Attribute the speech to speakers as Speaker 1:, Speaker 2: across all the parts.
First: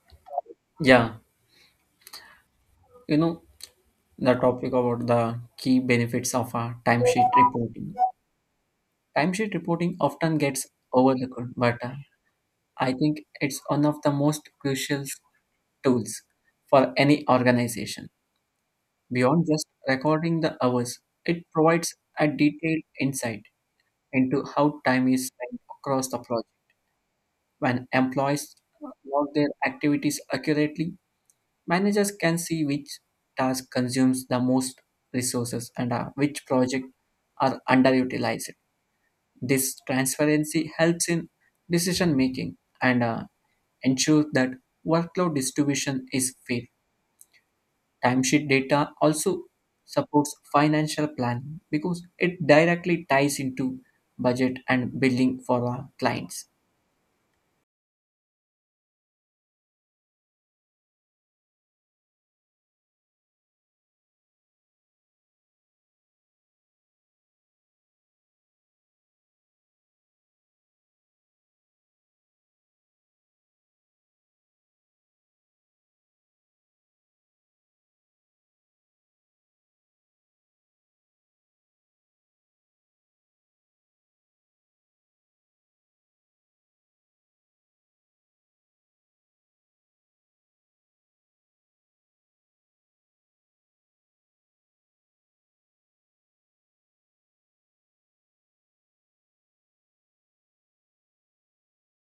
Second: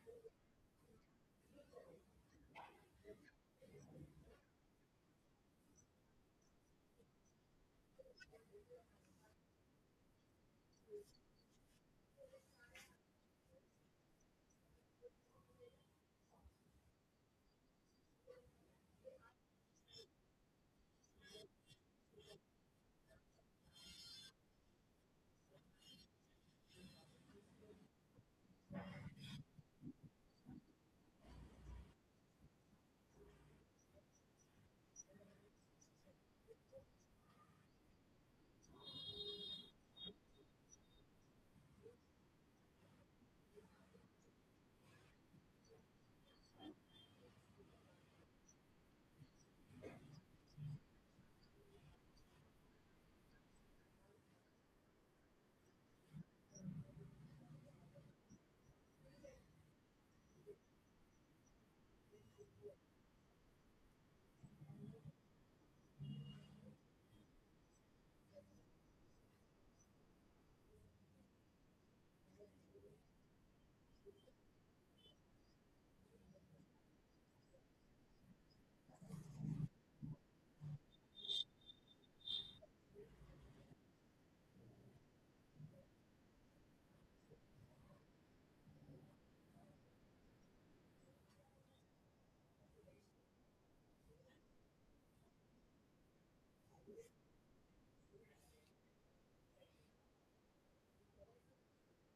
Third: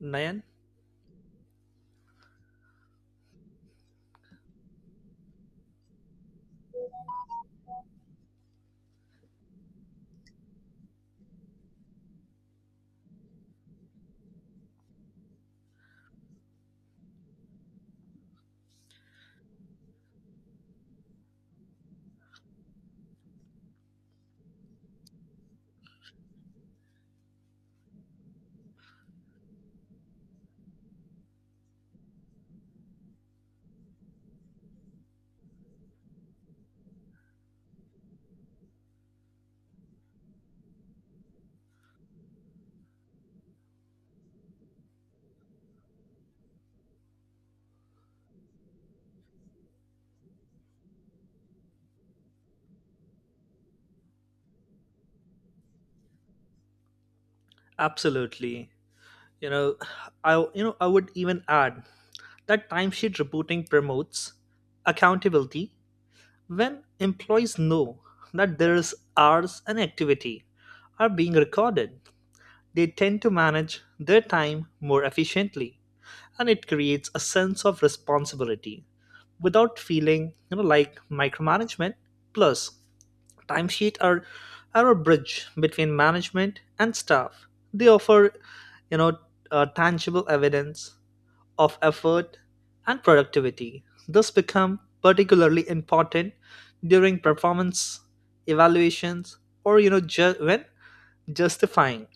Speaker 1: Nayan?
Speaker 2: Yeah, you know, the topic about the key benefits of timesheet reporting. Timesheet reporting often gets overlooked, but I think it's one of the most crucial tools for any organization. Beyond just recording the hours, it provides a detailed insight into how time is spent across the project. When employees log their activities accurately, managers can see which task consumes the most resources and, which projects are underutilized. This transparency helps in decision making and, ensures that workload distribution is fair. Timesheet data also supports financial planning because it directly ties into budget and billing for our clients.
Speaker 1: Absolutely. You know, I you know I would even add that timesheet reporting promotes accountability when employees know that their hours and activity are being recorded. They tend to manage their time more efficiently, and it creates a sense of responsibility without feeling like micromanagement. Plus, Timesheet are a bridge between management and staff. They offer, you know, tangible evidence of effort and productivity. This become particularly important during performance evaluations or when justifying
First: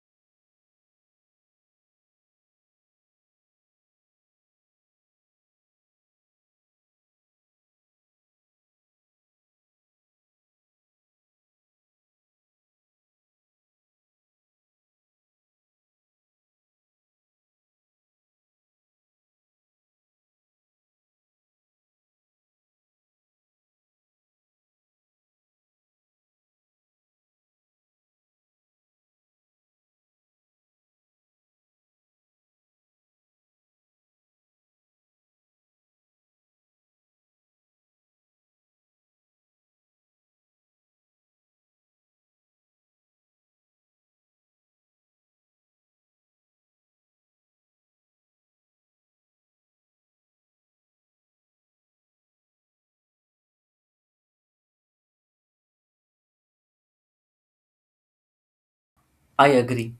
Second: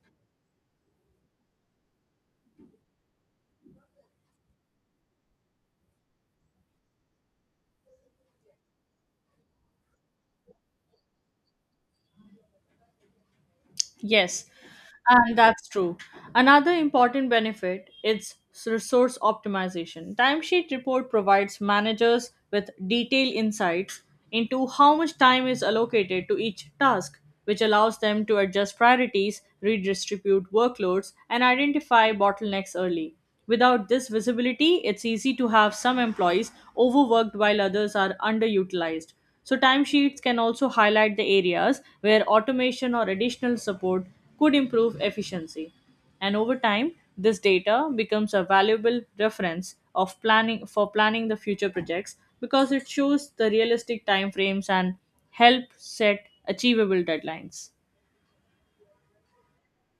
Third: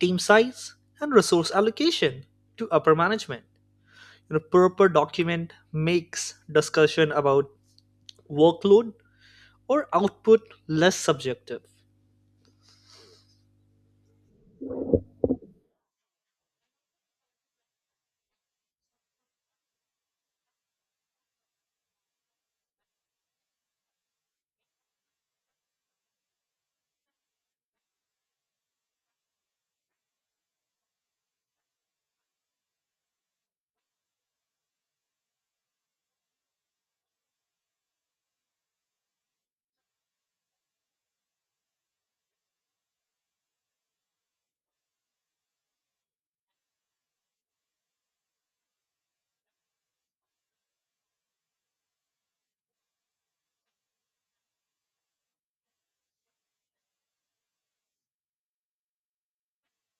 Speaker 1: team size and resource allocation to upper management. You know, proper document makes discussion about workload or output less subjective.
Speaker 3: Yes, and that's true. Another important benefit is resource optimization. Timesheet report provides managers with detailed insights into how much time is allocated to each task, which allows them to adjust priorities, redistribute workloads, and identify bottlenecks early. Without this visibility, it's easy to have some employees overworked while others are underutilized. So, timesheets can also highlight the areas where automation or additional support could improve efficiency. And over time, this data becomes a valuable reference of planning for planning the future projects because it shows the realistic timeframes and help set achievable deadlines.
Speaker 2: I agree.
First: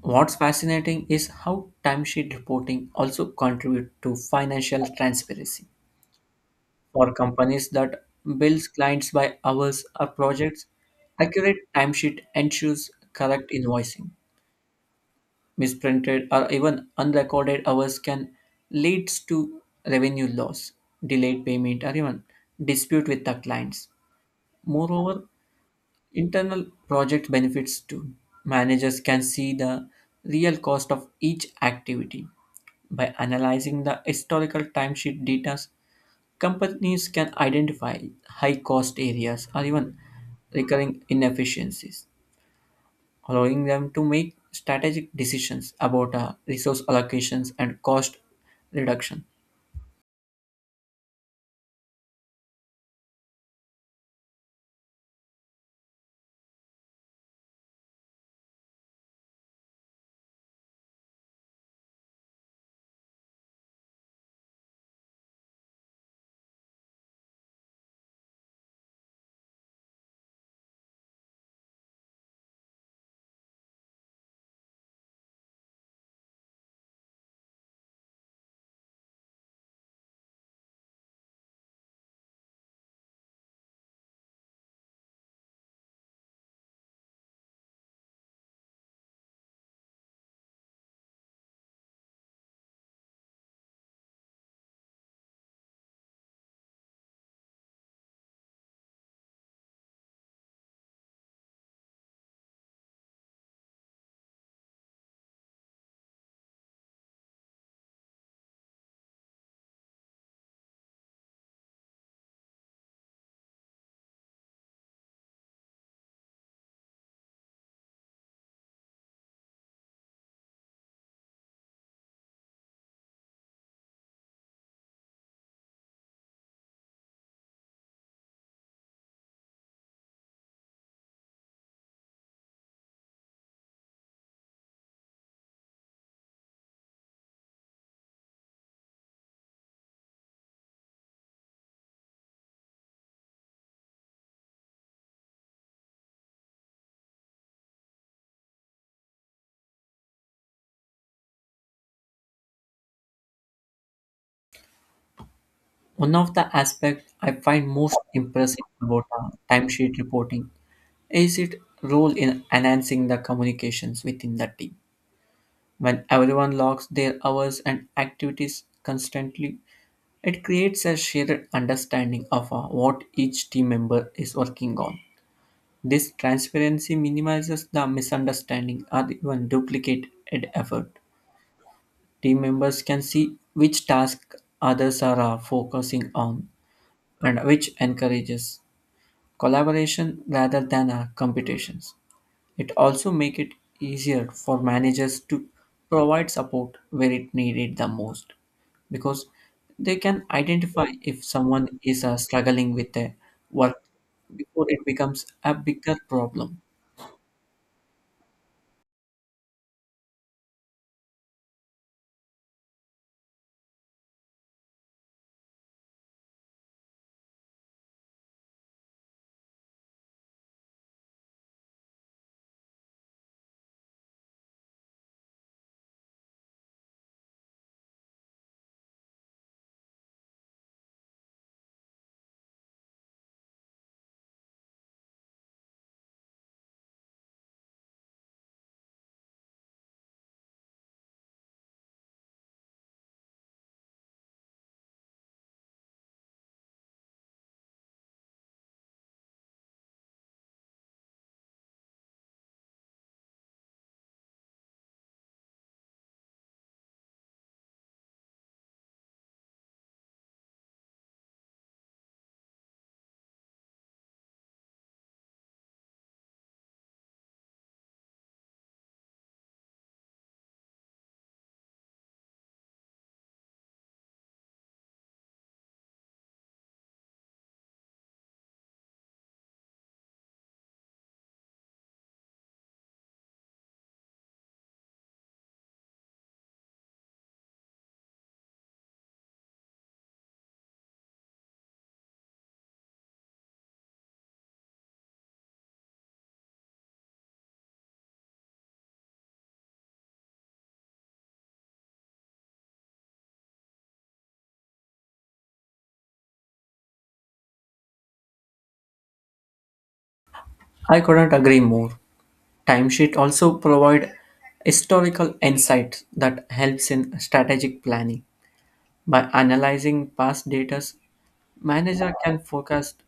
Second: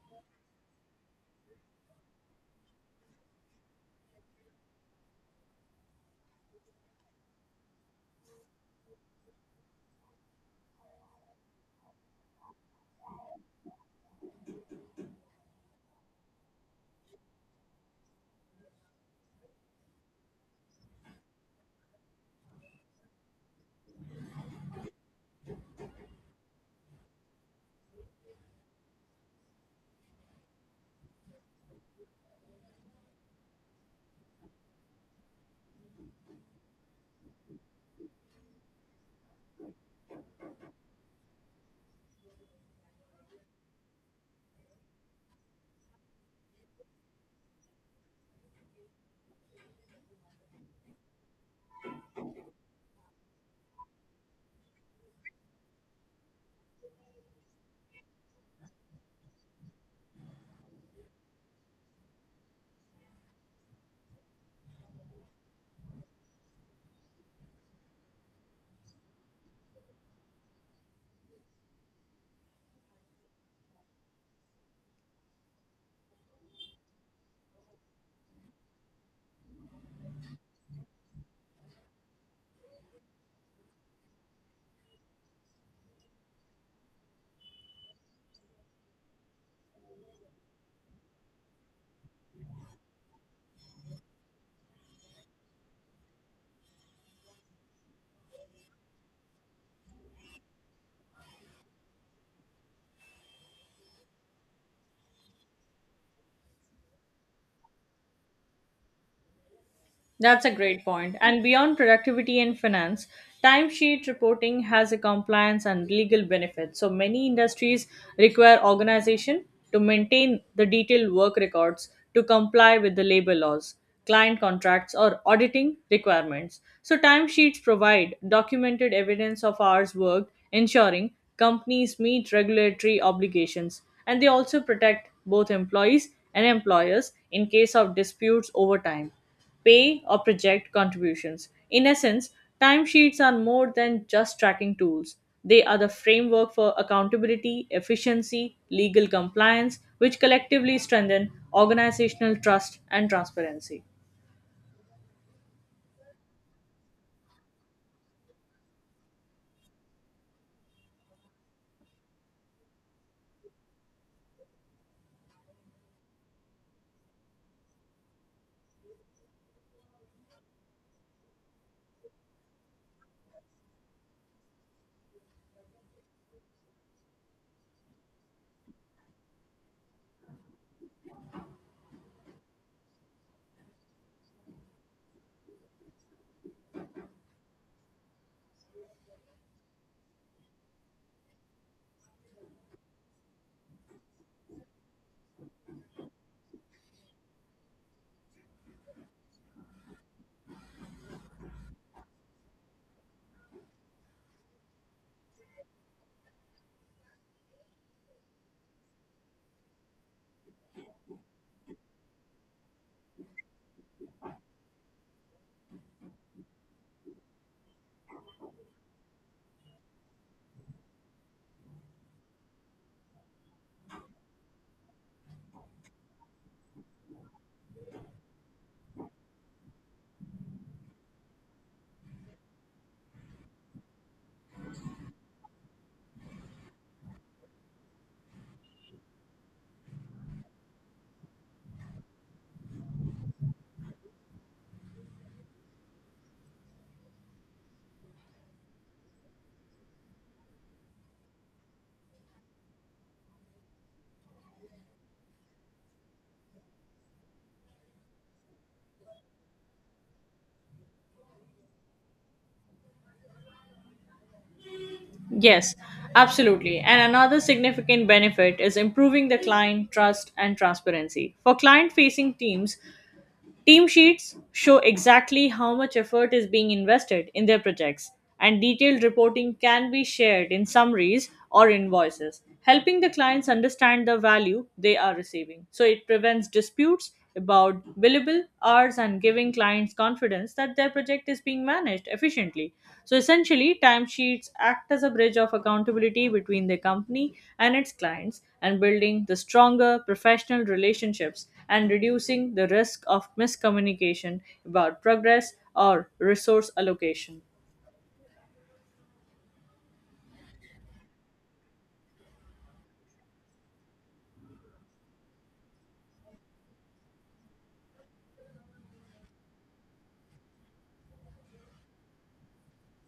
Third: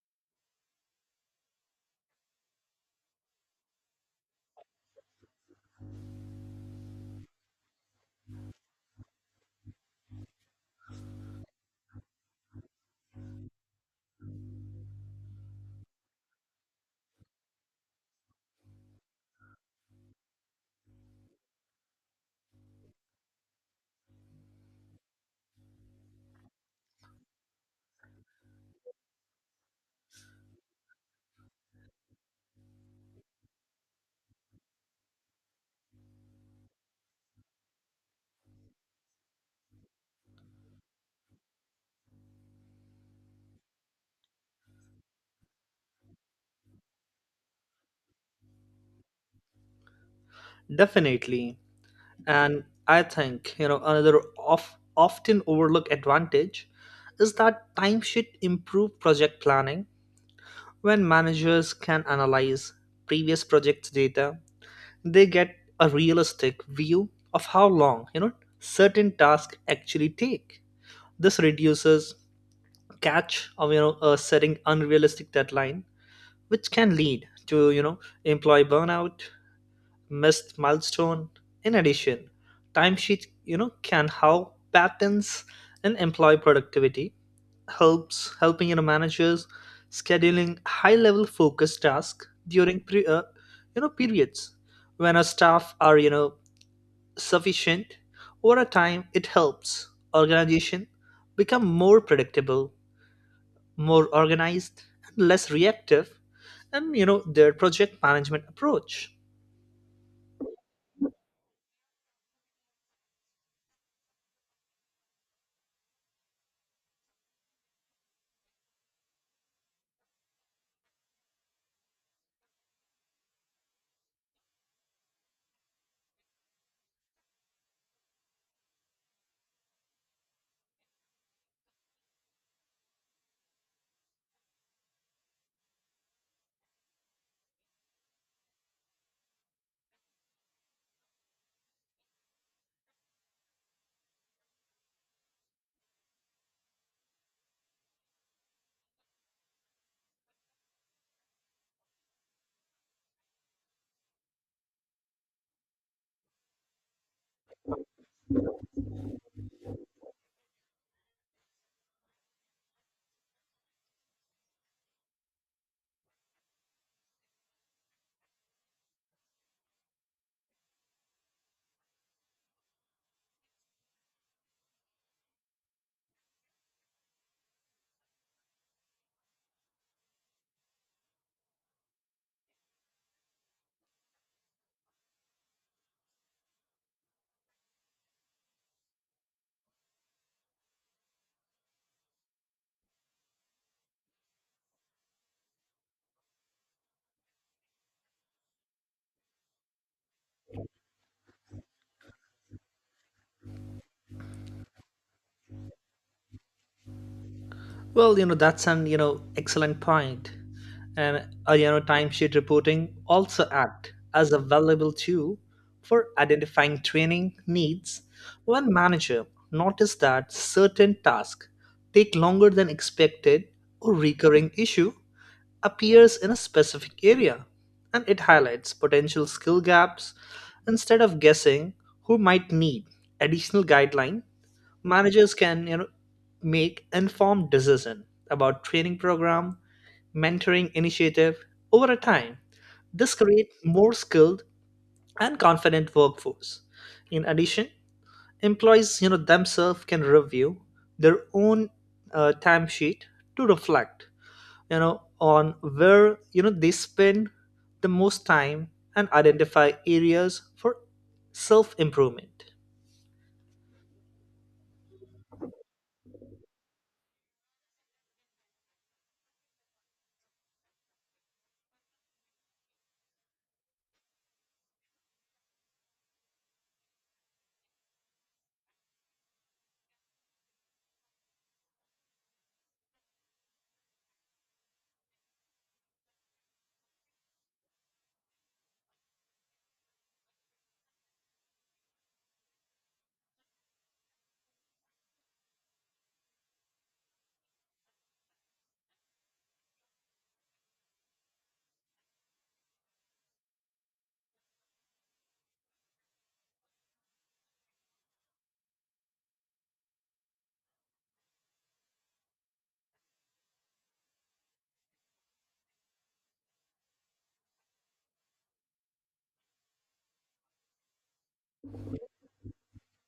Speaker 2: What's fascinating is how timesheet reporting also contribute to financial transparency. For companies that bills clients by hours or projects, accurate timesheet ensures correct invoicing. Misprinted or even unrecorded hours can lead to revenue loss, delayed payment, or even dispute with the clients. Moreover, internal project benefits too. Managers can see the real cost of each activity by analyzing the historical timesheet data. Companies can identify high cost areas or even recurring inefficiencies, allowing them to make strategic decisions about resource allocations and cost reduction.
Speaker 1: Definitely. And I think, another of, often overlooked advantage is that time should improve project planning. When managers can analyze previous project data, they get a realistic view of how long, certain tasks actually take. This reduces catch of, setting unrealistic deadline, which can lead to, employee burnout missed milestone. In addition, timesheet can have patterns in employee productivity, helps helping managers scheduling high level focus tasks during periods when our staff are sufficient over a time it helps organization become more predictable, more organized and less reactive and their project management approach.
Speaker 3: That's a great point. And beyond productivity and finance, timesheet reporting has a compliance and legal benefit. So many industries require organization to maintain the detailed work records to comply with the labor laws, client contracts, or auditing requirements. So timesheets provide documented evidence of hours worked, ensuring companies meet regulatory obligations. And they also protect both employees and employers in case of disputes over time pay or project contributions. In essence, timesheets are more than just tracking tools. They are the framework for accountability, efficiency, legal compliance, which collectively strengthen organizational trust and transparency.
Speaker 2: One of the aspects I find most impressive about timesheet reporting is its role in enhancing the communications within the team. When everyone logs their hours and activities constantly, it creates a shared understanding of what each team member is working on. This transparency minimizes the misunderstanding or even duplicated effort. Team members can see which task others are focusing on, and which encourages collaboration rather than competitions. It also make it easier for managers to provide support where it needed the most, because they can identify if someone is struggling with their work before it becomes a bigger problem.
Speaker 1: Well, that's an excellent point. And, timesheet reporting also act as a valuable tool for identifying training needs when manager notice that certain tasks take longer than expected or recurring issue appears in a specific area and it highlights potential skill gaps instead of guessing who might need additional guideline managers can make informed decision about training program mentoring initiative over a time this create more skilled and confident workforce in addition employees themselves can review their own timesheet to reflect on where they spend the most time and identify areas for self improvement.
Speaker 3: Yes, absolutely. And another significant benefit is improving the client trust and transparency. For client facing teams, team sheets show exactly how much effort is being invested in their projects, and detailed reporting can be shared in summaries or invoices, helping the clients understand the value they are receiving. So it prevents disputes about billable hours and giving clients confidence that their project is being managed efficiently. So essentially, timesheets act as a bridge of accountability between the company and its clients and building the stronger professional relationships and reducing the risk of miscommunication about progress or resource allocation.
Speaker 2: I couldn't agree more. Timesheet also provide historical insights that helps in strategic planning. By analyzing past data, manager can forecast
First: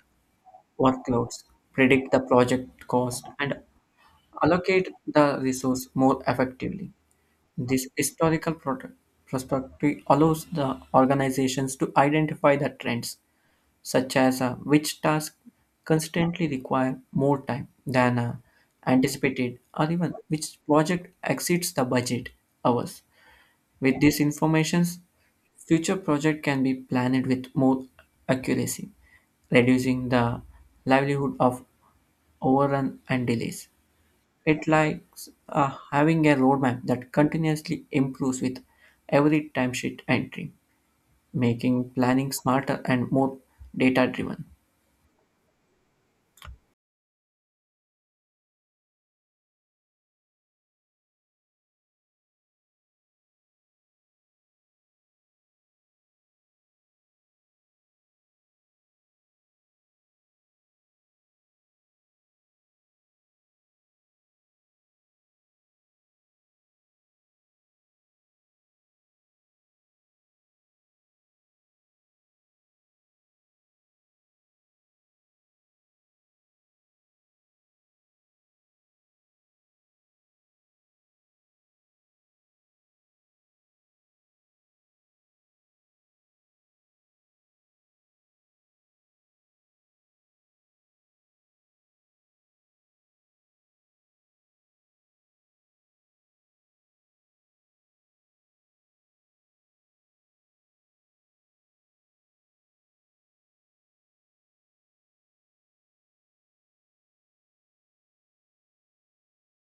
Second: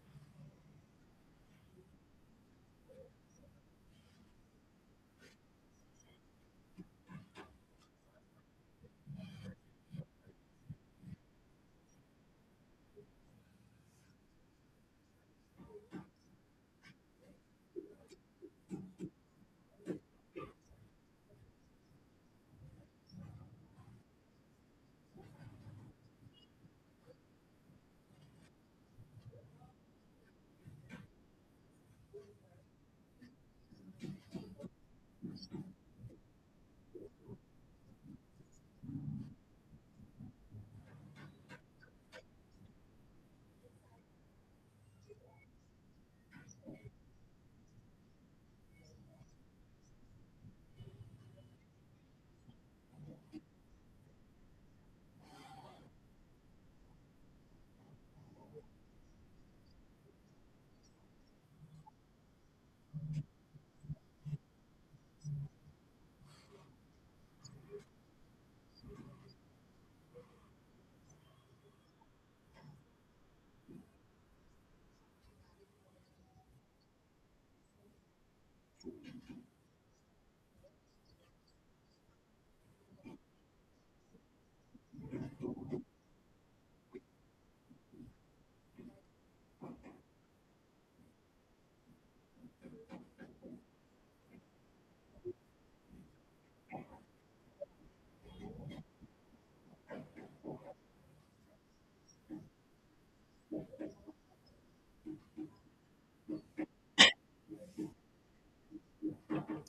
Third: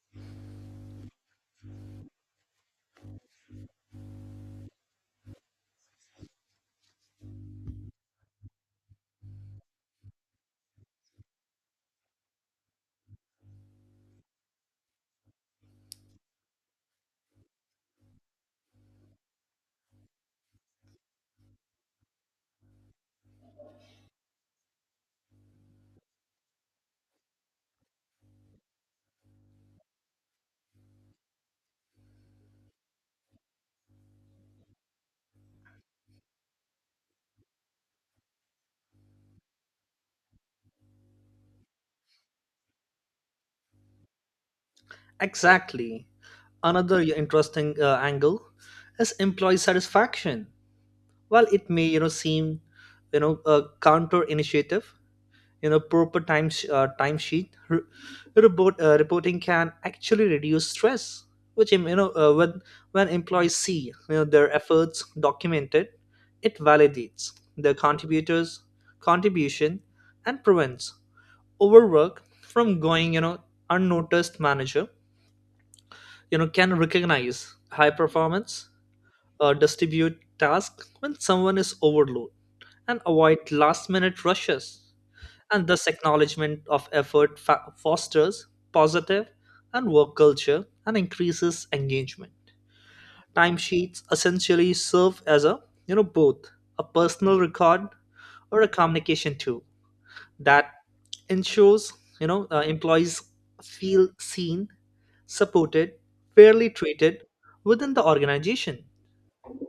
Speaker 2: workloads, predict the project cost, and allocate the resource more effectively. This historical perspective allows the organizations to identify the trends, such as which tasks constantly require more time than anticipated, or even which project exceeds the budget hours. With these informations, future project can be planned with more accuracy, reducing the livelihood of overrun and delays. It likes having a roadmap that continuously improves with every timesheet entry, making planning smarter and more data driven.
Speaker 1: Exactly. Another, yeah, interesting angle is employee satisfaction. While it may seem a counter initiative, proper timesheet reporting can actually reduce stress. Which when employees see their efforts documented, it validates their contributors contribution and prevents overwork from going unnoticed manager can recognize high performance, distribute tasks when someone is overloaded and avoid last minute rushes and thus acknowledgement of effort fosters positive and work culture and increases engagement. Timesheets essentially serve as a both a personal record or a communication tool that ensures employees feel seen, supported, fairly treated within the organization.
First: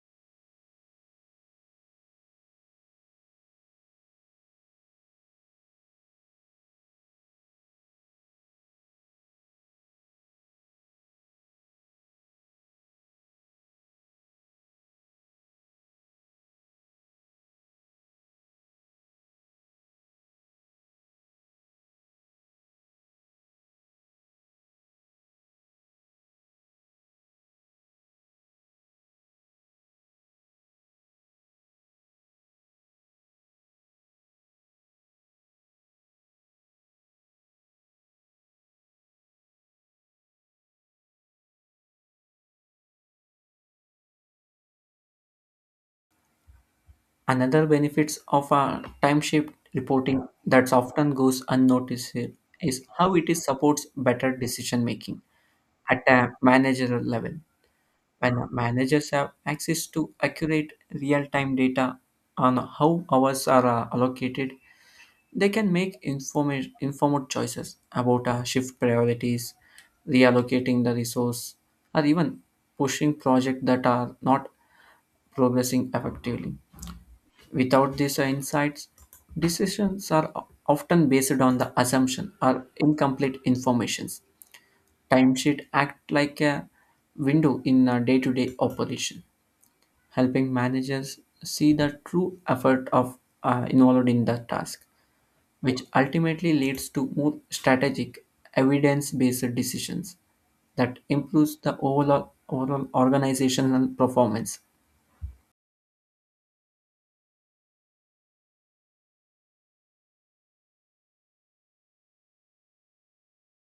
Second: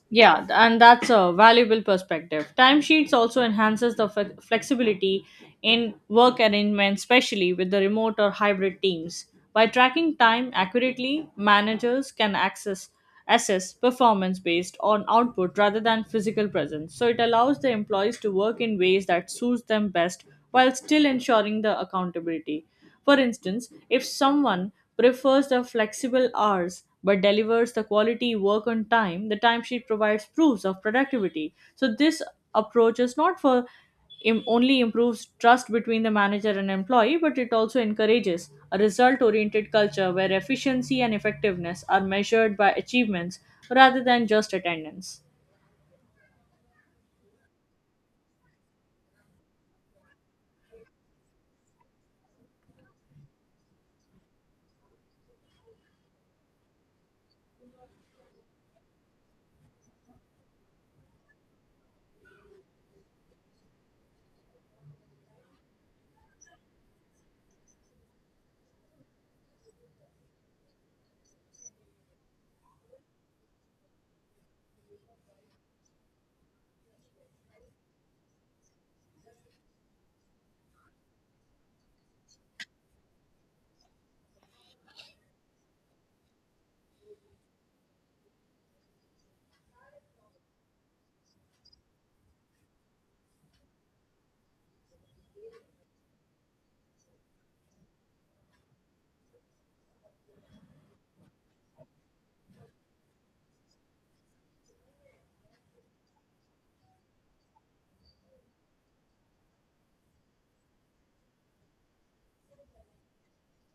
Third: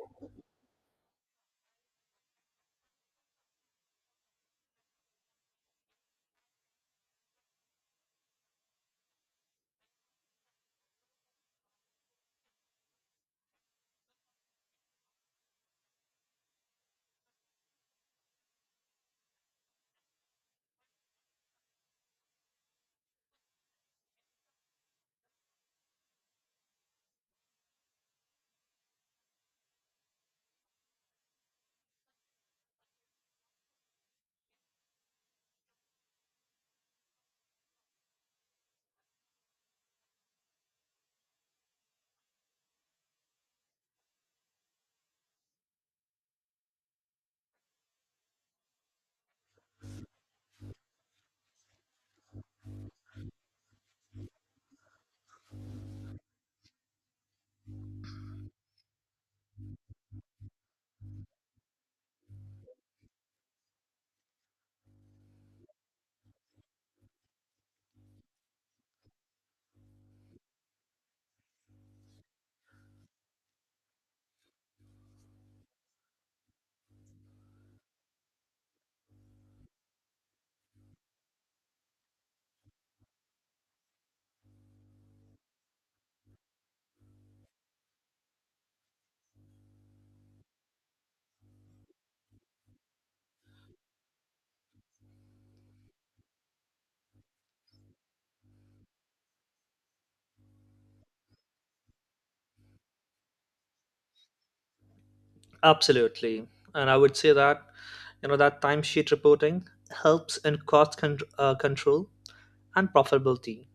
Speaker 3: Yeah, and that's a valuable perspective. Timesheets also enhances the flexibility in work arrangements, especially with the remote or hybrid teams. By tracking time accurately, managers can access assess performance based on output rather than physical presence. So it allows the employees to work in ways that suits them best while still ensuring the accountability. For instance, if someone prefers the flexible hours but delivers the quality work on time, the timesheet provides proofs of productivity. So this approach is not for im- only improves trust between the manager and employee, but it also encourages a result oriented culture where efficiency and effectiveness are measured by achievements rather than just attendance.
Speaker 2: Another benefits of a timesheet reporting that often goes unnoticed is how it is supports better decision making at a managerial level. When managers have access to accurate real-time data on how hours are allocated, they can make informed choices about shift priorities, reallocating the resource, or even pushing projects that are not progressing effectively. Without these insights, decisions are often based on the assumption or incomplete informations. Timesheet act like a window in a day-to-day operation, helping managers see the true effort of involved in the task, which ultimately leads to more strategic, evidence based decisions that improves the overall organizational performance.
Speaker 1: Absolutely. And I would say that that timesheet reporting helps in cost control and profitability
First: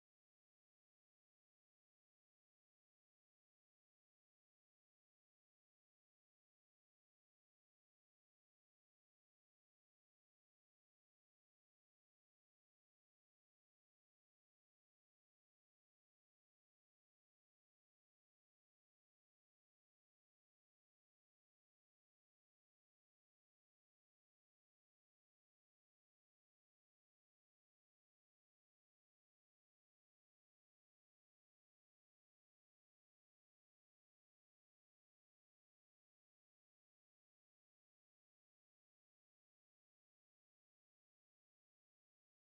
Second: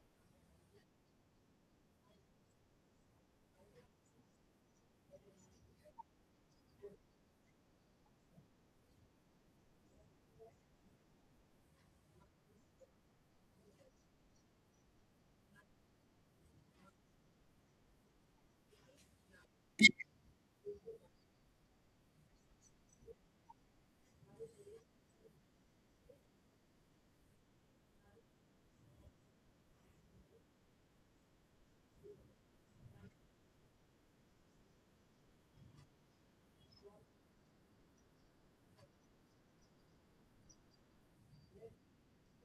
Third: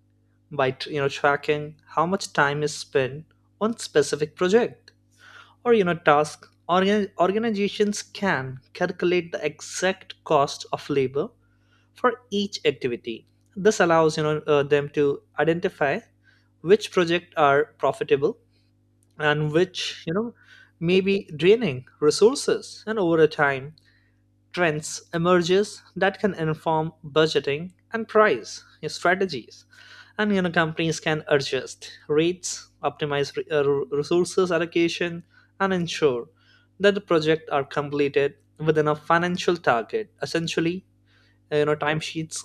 Speaker 1: by tracking how much time is spent on specific project or task organizations can calculate the exact cost of labor for each activity. This allows them to identify which projects are profitable and which may be draining resources and over time trends emerges that can inform budgeting and price strategies and companies can adjust rates optimize resources allocation and ensure that the project are completed within a financial target. Essentially timesheets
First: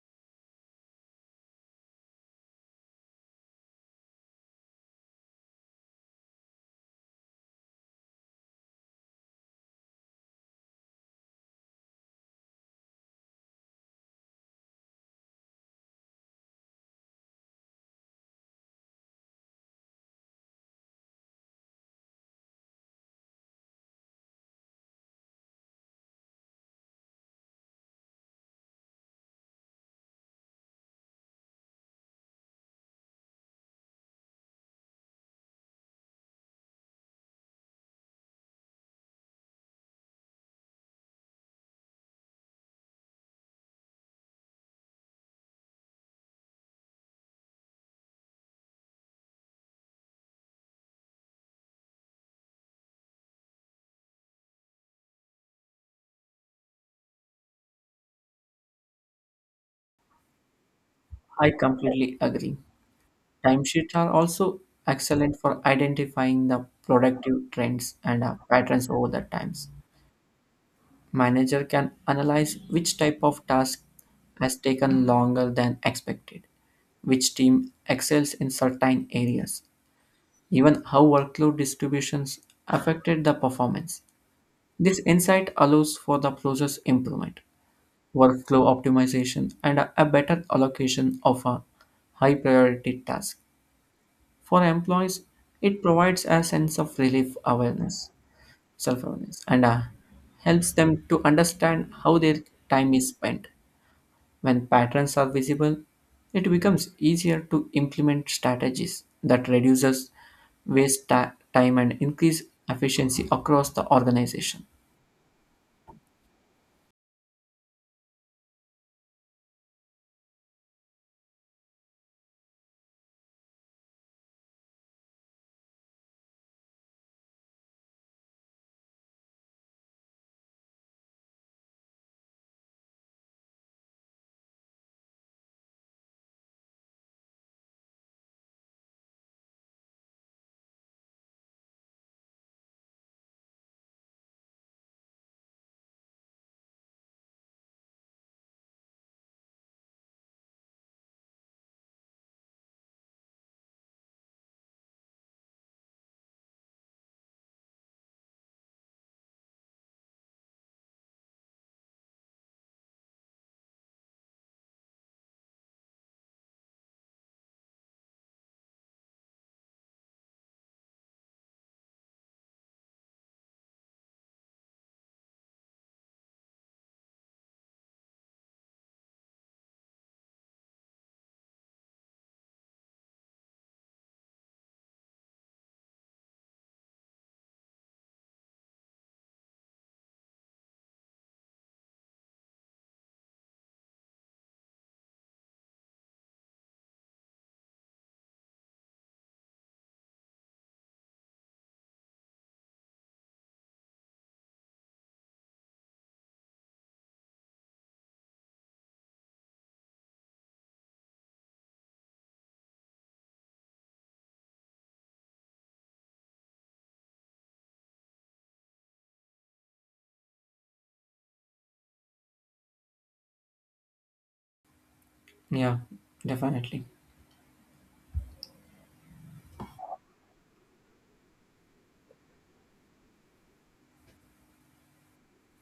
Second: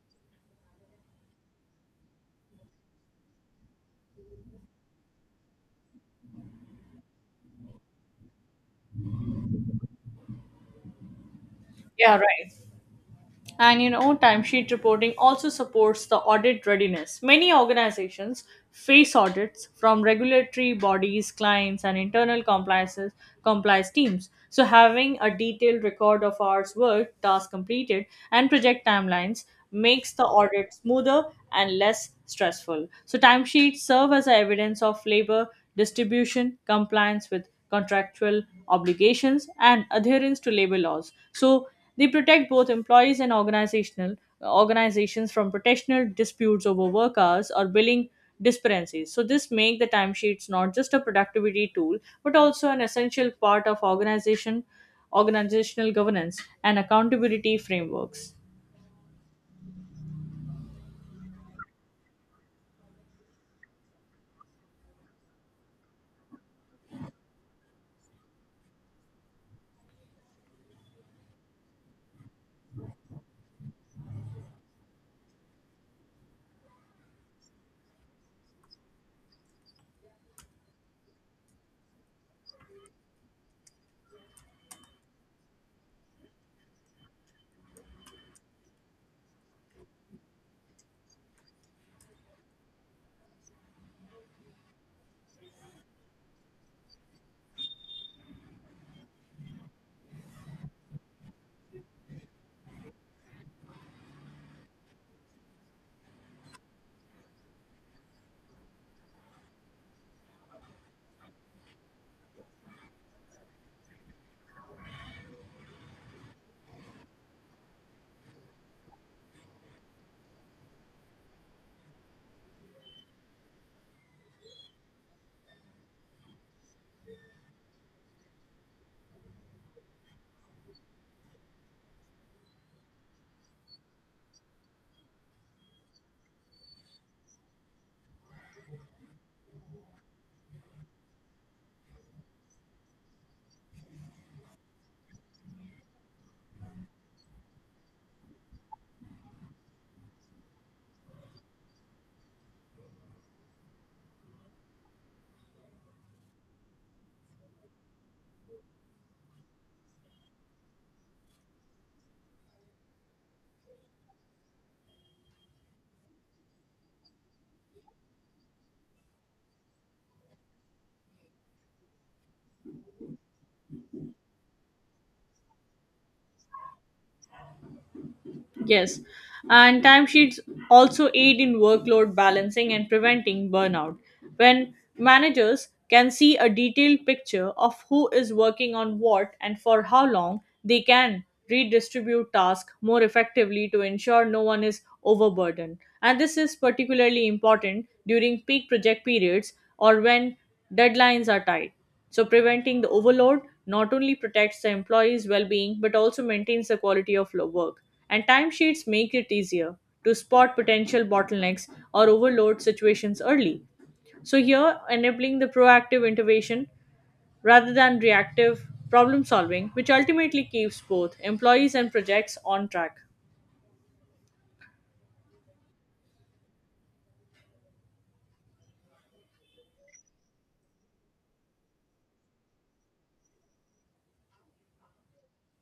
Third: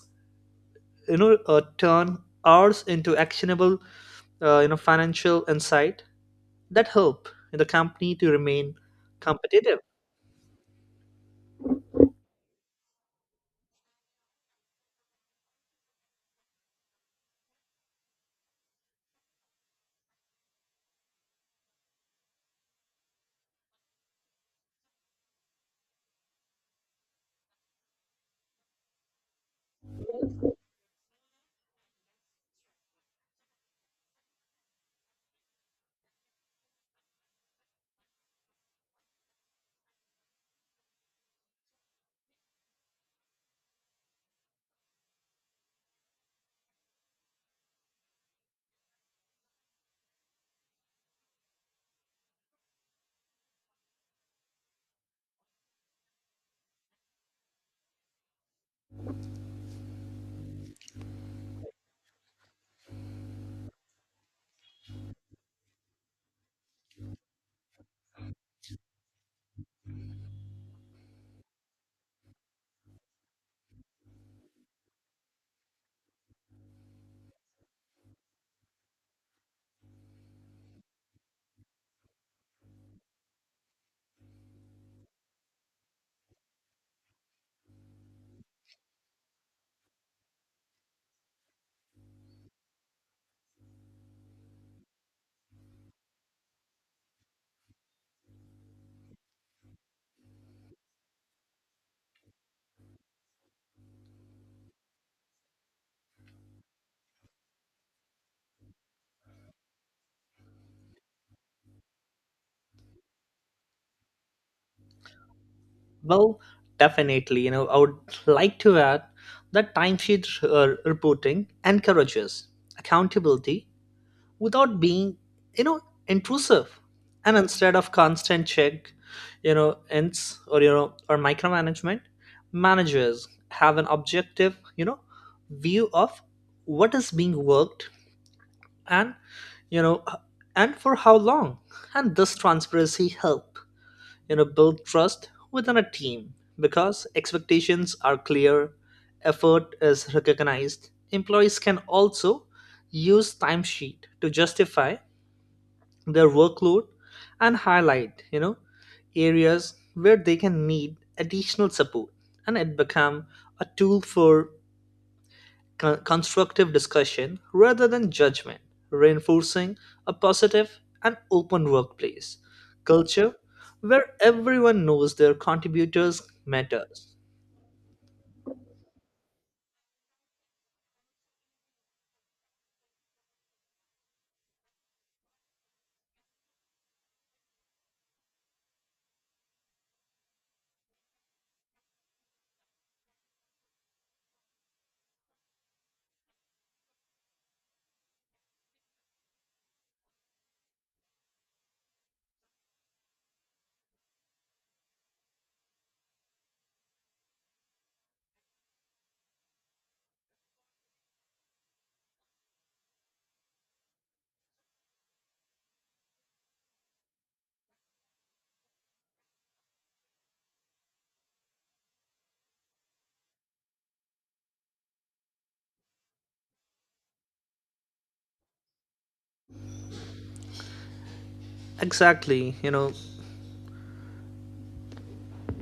Speaker 1: turn hours into actionable financial insight that help the company to remain competitive.
Speaker 3: Yeah, right. And you know, timesheet reporting also supports the audit readiness. Many organizations face audits from regulatory bodies, clients, and internal compliance teams. So having a detailed record of hours worked, tasks completed, and project timelines makes the audit smoother and less stressful. So timesheets serve as a evidence of labor distribution, compliance with contractual obligations, and adherence to labor laws. So they protect both employees and organizational organizations from professional disputes over work hours or billing discrepancies. So this make the timesheets not just a productivity tool but also an essential part of organizational governance and accountability frameworks.
Speaker 2: I completely agree. Timesheets are also excellent for identifying the productive trends and patterns over the times. Manager can analyze which type of task has taken longer than expected, which team excels in certain areas, even how workload distributions affected the performance. This insight allows for the process improvement, workflow optimization, and a better allocation of a high priority task. For employees, it provides a sense of self awareness, and helps them to understand how their time is spent. When patterns are visible, it becomes easier to implement strategies that reduces time and increase efficiency across the organization.
Speaker 1: Well, definitely, I would like to add that timesheet reporting encourages accountability without being you know intrusive and instead of constant check you know ins or you know or micromanagement managers have an objective view of what is being worked and you know and for how long and this transparency help build trust within a team because expectations are clear effort is recognized. Employees can also use timesheet to justify their workload and highlight areas where they can need additional support and it become a tool for constructive discussion rather than judgment, reinforcing a positive and open workplace culture where everyone knows their contributors matters.
Speaker 3: Yes, and timesheets also aid in workload balancing and preventing burnout. When managers can see a detailed picture of who is working on what and for how long, they can redistribute tasks more effectively to ensure no one is overburdened. And this is particularly important during peak project periods or when deadlines are tight. So, preventing the overload not only protects the employees' well being but also maintains the quality of work. And timesheets make it easier to spot potential bottlenecks or overload situations early. So, here enabling the proactive intervention rather than reactive problem solving, which ultimately keeps both employees and projects on track.
Speaker 2: Yeah, definitely.
Speaker 1: Exactly.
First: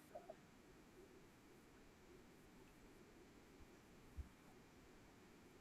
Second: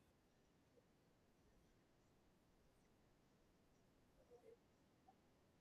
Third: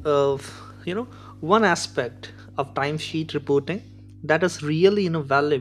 Speaker 1: of you know one aspect of timesheet reporting that is really invaluable.